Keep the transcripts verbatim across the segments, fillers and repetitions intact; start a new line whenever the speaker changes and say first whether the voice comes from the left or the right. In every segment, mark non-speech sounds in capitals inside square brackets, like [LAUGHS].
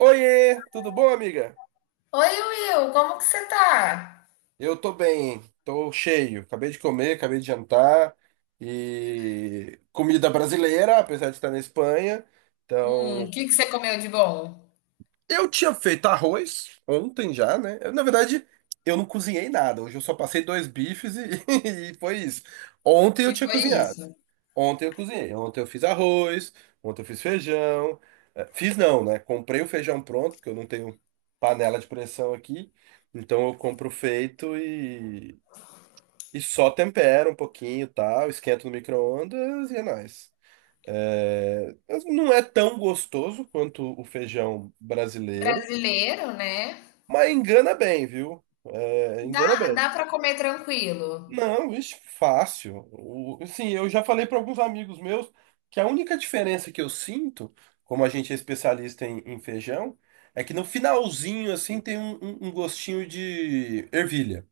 right: Oiê, tudo bom, amiga?
left: Oi, Will, como que você tá?
right: Eu tô bem, tô cheio. Acabei de comer, acabei de jantar e comida brasileira, apesar de estar na Espanha.
left: Hum, o
right: Então,
left: que que você comeu de bom?
right: eu tinha feito arroz ontem já, né? Eu, na verdade, eu não cozinhei nada. Hoje eu só passei dois bifes e, [LAUGHS] e foi isso. Ontem eu
left: E
right: tinha
left: foi
right: cozinhado.
left: isso.
right: Ontem eu cozinhei. Ontem eu fiz arroz, ontem eu fiz feijão. Eh, Fiz não, né? Comprei o feijão pronto, porque eu não tenho panela de pressão aqui. Então eu compro feito e, e só tempero um pouquinho, e tal, esquento no micro-ondas e é nóis. Eh, mas não é tão gostoso quanto o feijão brasileiro.
left: Brasileiro, né?
right: Mas engana bem, viu? É,
left: Dá,
right: engana bem.
left: dá para comer tranquilo.
right: Não, vixe, fácil. O, assim, eu já falei para alguns amigos meus que a única diferença que eu sinto, como a gente é especialista em, em feijão, é que no finalzinho, assim, tem um, um- um gostinho de ervilha.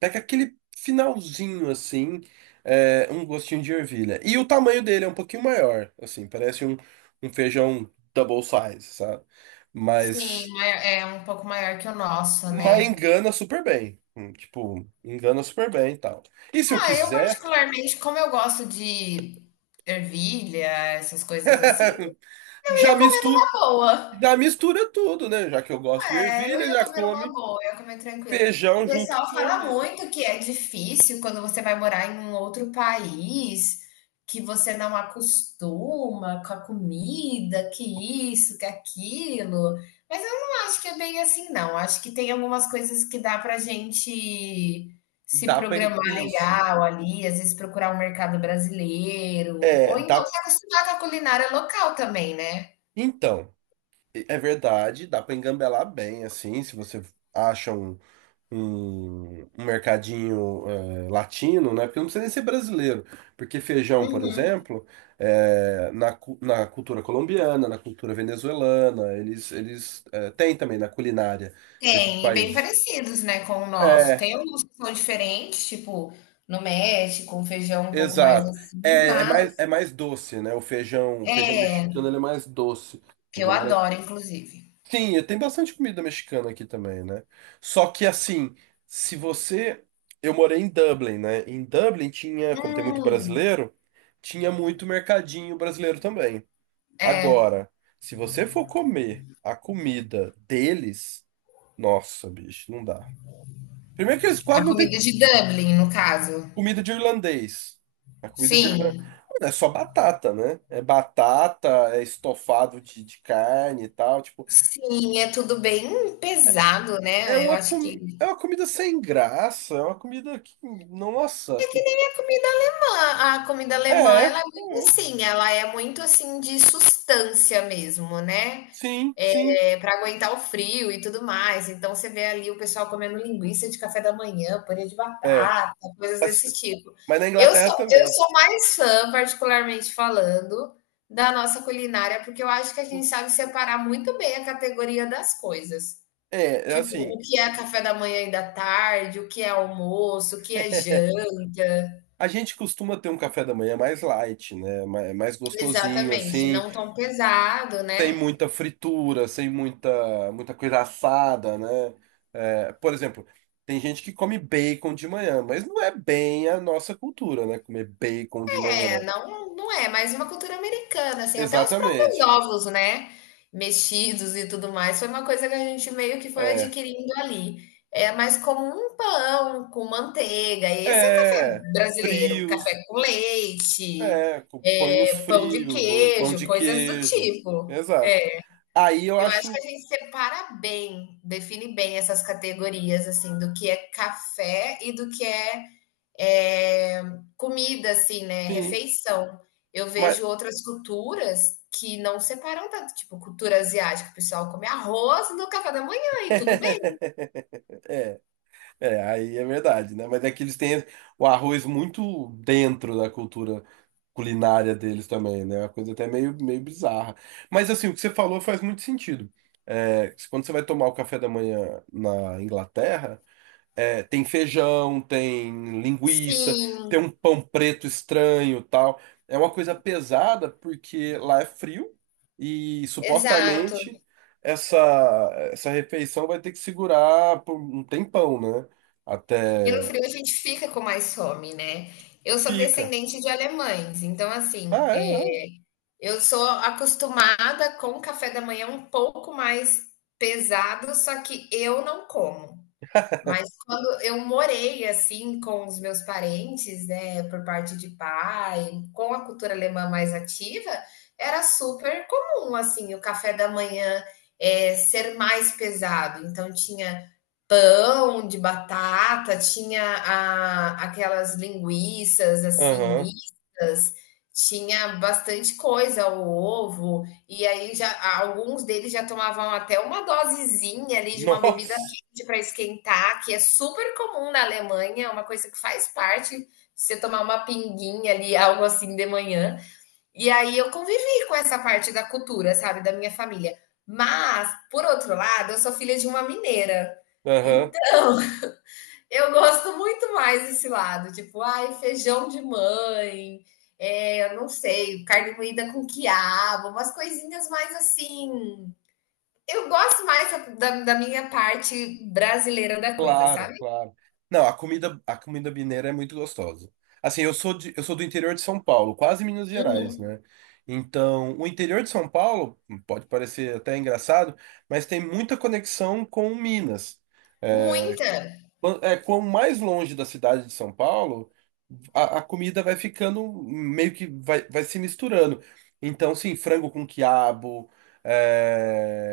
right: Pega aquele finalzinho, assim, é, um gostinho de ervilha. E o tamanho dele é um pouquinho maior, assim, parece um, um feijão double size, sabe?
left: Sim,
right: Mas.
left: ma- é um pouco maior que o nosso,
right: Mas
left: né?
right: engana super bem. Hum, Tipo, engana super bem e tal. E se eu
left: Ah, eu
right: quiser,
left: particularmente, como eu gosto de ervilha, essas coisas assim, eu
right: [LAUGHS] já
left: ia comer
right: mistura,
left: numa boa.
right: já mistura tudo, né? Já que eu gosto de
left: É, eu
right: ervilha,
left: ia
right: já
left: comer uma
right: come
left: boa, eu ia comer tranquilo. O
right: feijão junto
left: pessoal
right: com
left: fala
right: ervilha.
left: muito que é difícil quando você vai morar em um outro país, que você não acostuma com a comida, que isso, que aquilo. Mas eu não acho que é bem assim, não. Acho que tem algumas coisas que dá pra gente se
right: Dá pra... en-
left: programar
right: Isso.
left: legal ali, às vezes procurar um mercado brasileiro,
right: É,
left: ou então
right: dá...
left: se acostumar com a culinária local também, né?
right: Então, é verdade, dá pra engambelar bem, assim, se você acha um em um mercadinho eh, latino, né? Porque não precisa nem ser brasileiro, porque feijão, por exemplo, eh, na, cu- na cultura colombiana, na cultura venezuelana, eles, eles eh, têm também na culinária desses
left: Tem, e bem
right: países.
left: parecidos, né, com o nosso.
right: É,
left: Tem alguns que são diferentes, tipo, no México, um feijão um pouco mais
right: exato.
left: assim,
right: É, é mais,
left: mas
right: é mais doce, né? O feijão, o feijão
left: é,
right: mexicano, ele é mais doce. A
left: que eu
right: galera
left: adoro, inclusive.
right: sim, e tem bastante comida mexicana aqui também, né? Só que assim, se você. Eu morei em Dublin, né? Em Dublin tinha, como tem muito
left: Hum,
right: brasileiro, tinha muito mercadinho brasileiro também. Agora, se você for comer a comida deles, nossa, bicho, não dá. Primeiro que eles
left: a
right: quase não têm
left: comida de Dublin, no caso.
right: comida de irlandês. A comida de irlandês
left: Sim,
right: é só batata, né? É batata, é estofado de, de carne e tal. Tipo,
left: sim, é tudo bem pesado,
right: é
left: né? Eu
right: uma,
left: acho
right: com...
left: que
right: é uma comida sem graça, é uma comida que.
left: é
right: Nossa!
left: que nem a comida alemã. A comida alemã,
right: É, é.
left: ela é muito assim, ela é muito assim de substância mesmo, né?
right: Sim, sim.
left: É, para aguentar o frio e tudo mais. Então você vê ali o pessoal comendo linguiça de café da manhã, purê de
right: É.
left: batata, coisas
right: Mas
left: desse tipo.
right: mas na
left: Eu
right: Inglaterra
left: sou, eu
right: também.
left: sou mais fã, particularmente falando, da nossa culinária, porque eu acho que a gente sabe separar muito bem a categoria das coisas.
right: É, é
left: Tipo, o
right: assim.
left: que é café da manhã e da tarde, o que é almoço, o que é janta.
right: A gente costuma ter um café da manhã mais light, né? ma- é Mais gostosinho,
left: Exatamente,
right: assim.
left: não tão pesado,
right: Sem
left: né?
right: muita fritura, sem muita, muita coisa assada, né? É, por exemplo, tem gente que come bacon de manhã, mas não é bem a nossa cultura, né? Comer bacon de
left: É,
right: manhã.
left: não, não é, mas uma cultura americana, assim, até os próprios
right: Exatamente.
left: ovos, né, mexidos e tudo mais, foi uma coisa que a gente meio que foi
right: É.
left: adquirindo ali. É mais como um pão com manteiga, esse é o café
right: É,
left: brasileiro,
right: frios,
left: café com leite,
right: é, co- põe uns
left: é, pão de
right: frios, um pão
left: queijo,
right: de
left: coisas do
right: queijo.
left: tipo.
right: Exato.
left: É,
right: Aí eu
left: eu acho que
right: acho,
left: a gente separa bem, define bem essas categorias, assim, do que é café e do que é é, comida, assim, né,
right: sim,
left: refeição. Eu
right: mas
left: vejo outras culturas que não separam tanto, tipo, cultura asiática, o pessoal come arroz no café da manhã e tudo bem.
right: [LAUGHS] é, aí é verdade, né? Mas é que eles têm o arroz muito dentro da cultura culinária deles também, né? É uma coisa até meio, meio bizarra. Mas assim, o que você falou faz muito sentido. É, quando você vai tomar o café da manhã na Inglaterra, é, tem feijão, tem linguiça,
left: Sim,
right: tem um pão preto estranho, tal. É uma coisa pesada porque lá é frio e
left: exato.
right: supostamente essa essa refeição vai ter que segurar por um tempão, né?
left: E no
right: Até
left: frio a gente fica com mais fome, né? Eu sou
right: fica.
left: descendente de alemães, então assim,
right: Ah,
left: eh,
right: é?
left: eu sou acostumada com o café da manhã um pouco mais pesado, só que eu não como. Mas quando eu morei, assim, com os meus parentes, né, por parte de pai, com a cultura alemã mais ativa, era super comum, assim, o café da manhã, é ser mais pesado. Então tinha pão de batata, tinha a, aquelas linguiças assim
right: Aham.
left: mistas, tinha bastante coisa, o ovo, e aí já alguns deles já tomavam até uma dosezinha
right: [LAUGHS]
left: ali de uma bebida
right: Nossa.
left: quente para esquentar, que é super comum na Alemanha, é uma coisa que faz parte, você tomar uma pinguinha ali, algo assim de manhã. E aí eu convivi com essa parte da cultura, sabe, da minha família. Mas, por outro lado, eu sou filha de uma mineira.
right: Aham.
left: Então, [LAUGHS] eu gosto muito mais desse lado, tipo, ai, feijão de mãe, é, eu não sei, carne moída com quiabo, umas coisinhas mais assim. Eu gosto mais da, da- minha parte brasileira da coisa,
right: Claro,
left: sabe?
right: claro. Não, a comida, a comida mineira é muito gostosa. Assim, eu sou de, eu sou do interior de São Paulo, quase Minas Gerais,
left: Uhum.
right: né? Então, o interior de São Paulo pode parecer até engraçado, mas tem muita conexão com Minas. É,
left: Muita
right: Quan- É, quanto mais longe da cidade de São Paulo, a, a comida vai ficando meio que vai, vai se misturando. Então, sim, frango com quiabo,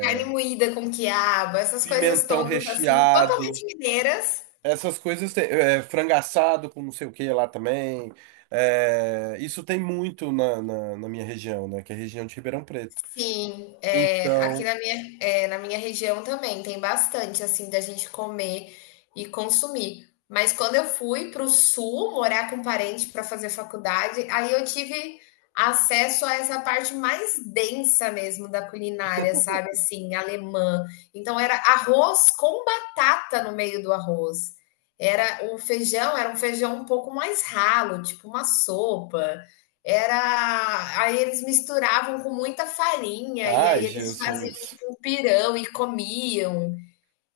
left: carne moída com quiabo, essas coisas
right: pimentão
left: todas assim,
right: recheado.
left: totalmente mineiras.
right: Essas coisas tem, é, frango assado com não sei o que lá também. É, isso tem muito na, na, na minha região, né? Que é a região de Ribeirão Preto.
left: Sim, é, aqui
right: Então,
left: na minha, é, na minha região também tem bastante assim da gente comer e consumir. Mas quando eu fui para o sul morar com parente para fazer faculdade, aí eu tive acesso a essa parte mais densa mesmo da culinária, sabe? Assim, alemã. Então era arroz com batata no meio do arroz. Era o feijão, era um feijão um pouco mais ralo, tipo uma sopa. Era, aí eles misturavam com muita farinha e
right: ai,
left: aí eles faziam
right: Jesus.
left: tipo um pirão e comiam.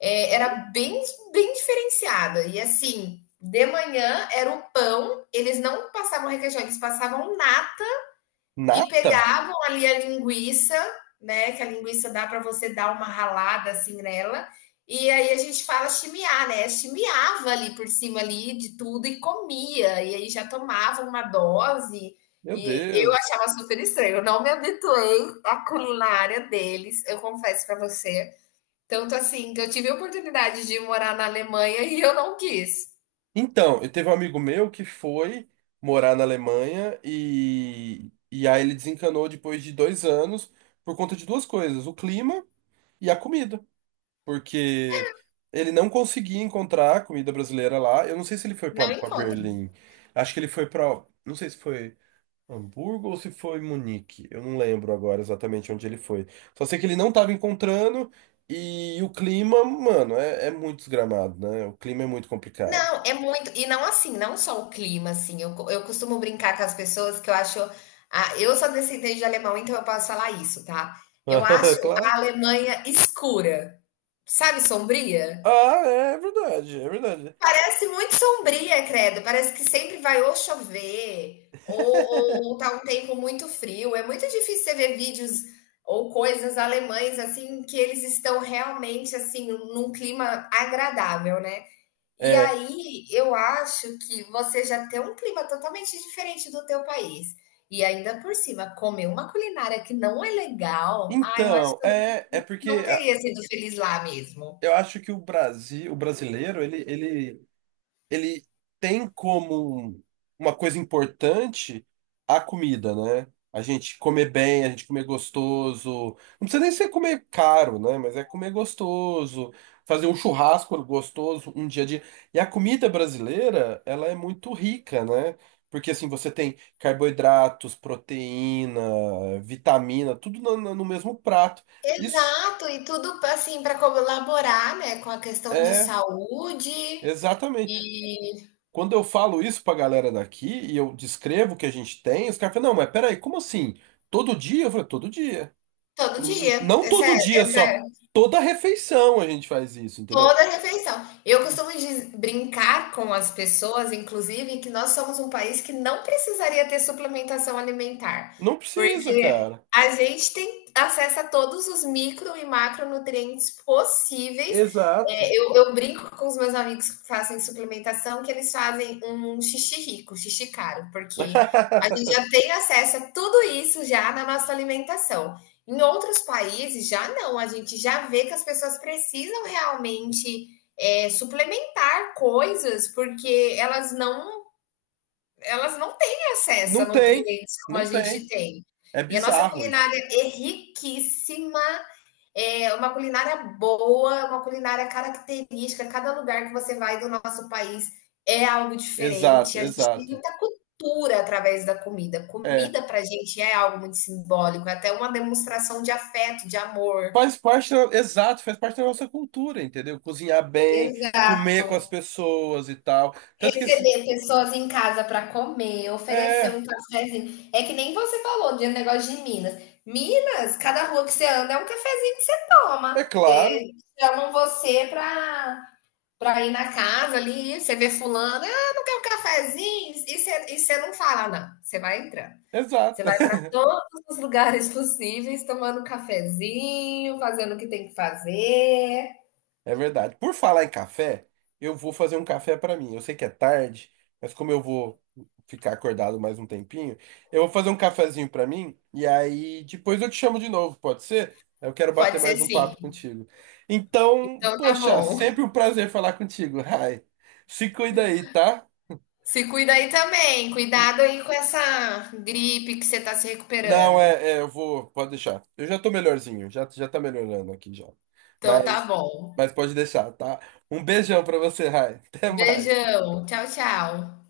left: É, era bem, bem diferenciada. E assim, de manhã era o pão, eles não passavam requeijão, eles passavam nata e
right: Nata?
left: pegavam ali a linguiça, né? Que a linguiça dá para você dar uma ralada assim nela. E aí a gente fala chimiar, né? Chimiava ali por cima ali de tudo e comia. E aí já tomava uma dose.
right: Meu
left: E eu
right: Deus.
left: achava super estranho. Eu não me habituei à culinária deles, eu confesso para você. Tanto assim que eu tive a oportunidade de morar na Alemanha e eu não quis.
right: Então, eu teve um amigo meu que foi morar na Alemanha e, e aí ele desencanou depois de dois anos por conta de duas coisas: o clima e a comida, porque ele não conseguia encontrar comida brasileira lá. Eu não sei se ele foi pra
left: Não
right: pra
left: encontro.
right: Berlim. Acho que ele foi pra, não sei se foi Hamburgo ou se foi Munique. Eu não lembro agora exatamente onde ele foi. Só sei que ele não estava encontrando e o clima, mano, é, é muito desgramado, né? O clima é muito complicado.
left: Não, é muito e não assim, não só o clima, assim, eu co eu costumo brincar com as pessoas que eu acho ah, eu sou descendente de alemão, então eu posso falar isso, tá. Eu acho
right: [LAUGHS]
left: a
right: Claro.
left: Alemanha escura, sabe, sombria?
right: Ah, é é verdade, é verdade.
left: Parece muito sombria, credo, parece que sempre vai ou chover ou
right: [LAUGHS]
left: ou tá um tempo muito frio, é muito difícil você ver vídeos ou coisas alemães, assim, que eles estão realmente, assim, num clima agradável, né. E
right: É.
left: aí, eu acho que você já tem um clima totalmente diferente do teu país. E ainda por cima, comer uma culinária que não é legal, ah, eu acho
right: Então,
left: que eu não
right: é, é
left: não
right: porque ah,
left: teria sido feliz lá mesmo.
right: eu acho que o Brasil, o brasileiro, ele, ele ele tem como um- uma coisa importante a comida, né? A gente comer bem, a gente comer gostoso. Não precisa nem ser comer caro, né? Mas é comer gostoso, fazer um churrasco gostoso, um dia a dia. E a comida brasileira, ela é muito rica, né? Porque assim, você tem carboidratos, proteína, vitamina, tudo no, no no mesmo prato. Isso
left: Exato, e tudo assim para colaborar, né, com a questão de
right: é
left: saúde
right: exatamente.
left: e
right: Quando eu falo isso pra galera daqui e eu descrevo o que a gente tem, os caras falam, não, mas peraí, como assim? Todo dia? Eu falei, todo dia.
left: todo
right: N-
left: dia.
right: Não
left: Essa,
right: todo dia só.
left: essa
right: Toda refeição a gente faz isso, entendeu?
left: toda a refeição. Eu costumo diz- brincar com as pessoas, inclusive, que nós somos um país que não precisaria ter suplementação alimentar,
right: Não precisa,
left: porque
right: cara.
left: a gente tem acesso a todos os micro e macronutrientes possíveis. É,
right: Exato.
left: eu, eu brinco com os meus amigos que fazem suplementação que eles fazem um um xixi rico, xixi caro, porque a gente
right: [LAUGHS]
left: já tem acesso a tudo isso já na nossa alimentação. Em outros países já não, a gente já vê que as pessoas precisam realmente é, suplementar coisas porque elas não elas não têm acesso a
right: Não tem,
left: nutrientes como a
right: não
left: gente
right: tem.
left: tem.
right: É
left: E a nossa
right: bizarro isso.
left: culinária é riquíssima, é uma culinária boa, uma culinária característica. Cada lugar que você vai do nosso país é algo
right: Exato,
left: diferente. A gente tem
right: exato.
left: muita cultura através da comida.
right: É.
left: Comida para a gente é algo muito simbólico, é até uma demonstração de afeto, de amor.
right: Faz parte, da- exato, faz parte da nossa cultura, entendeu? Cozinhar bem, comer com as
left: Exato.
right: pessoas e tal. Tanto que esse,
left: Receber pessoas em casa para comer, oferecer
right: é,
left: um cafezinho. É que nem você falou de um negócio de Minas. Minas, cada rua que você anda é um cafezinho que você
right: é
left: toma. E aí
right: claro,
left: eles chamam você para para ir na casa ali, você vê fulano, ah, não quer um cafezinho? E você, e você não fala, "Ah, não. Você vai entrando. Você
right: exato.
left: vai para todos os lugares possíveis, tomando um cafezinho, fazendo o que tem que fazer.
right: É verdade. Por falar em café, eu vou fazer um café pra mim. Eu sei que é tarde, mas como eu vou ficar acordado mais um tempinho, eu vou fazer um cafezinho pra mim e aí depois eu te chamo de novo, pode ser? Eu quero bater
left: Pode ser
right: mais um
left: sim.
right: papo contigo. Então,
left: Então tá
right: poxa,
left: bom.
right: sempre um prazer falar contigo. Rai, se cuida aí, tá?
left: Se cuida aí também. Cuidado aí com essa gripe que você tá se
right: Não,
left: recuperando.
right: é, é, eu vou, pode deixar. Eu já tô melhorzinho, já, já tá melhorando aqui já.
left: Então tá
right: Mas,
left: bom.
right: mas pode deixar, tá? Um beijão pra você, Rai. [LAUGHS] Até mais.
left: Beijão. Tchau, tchau.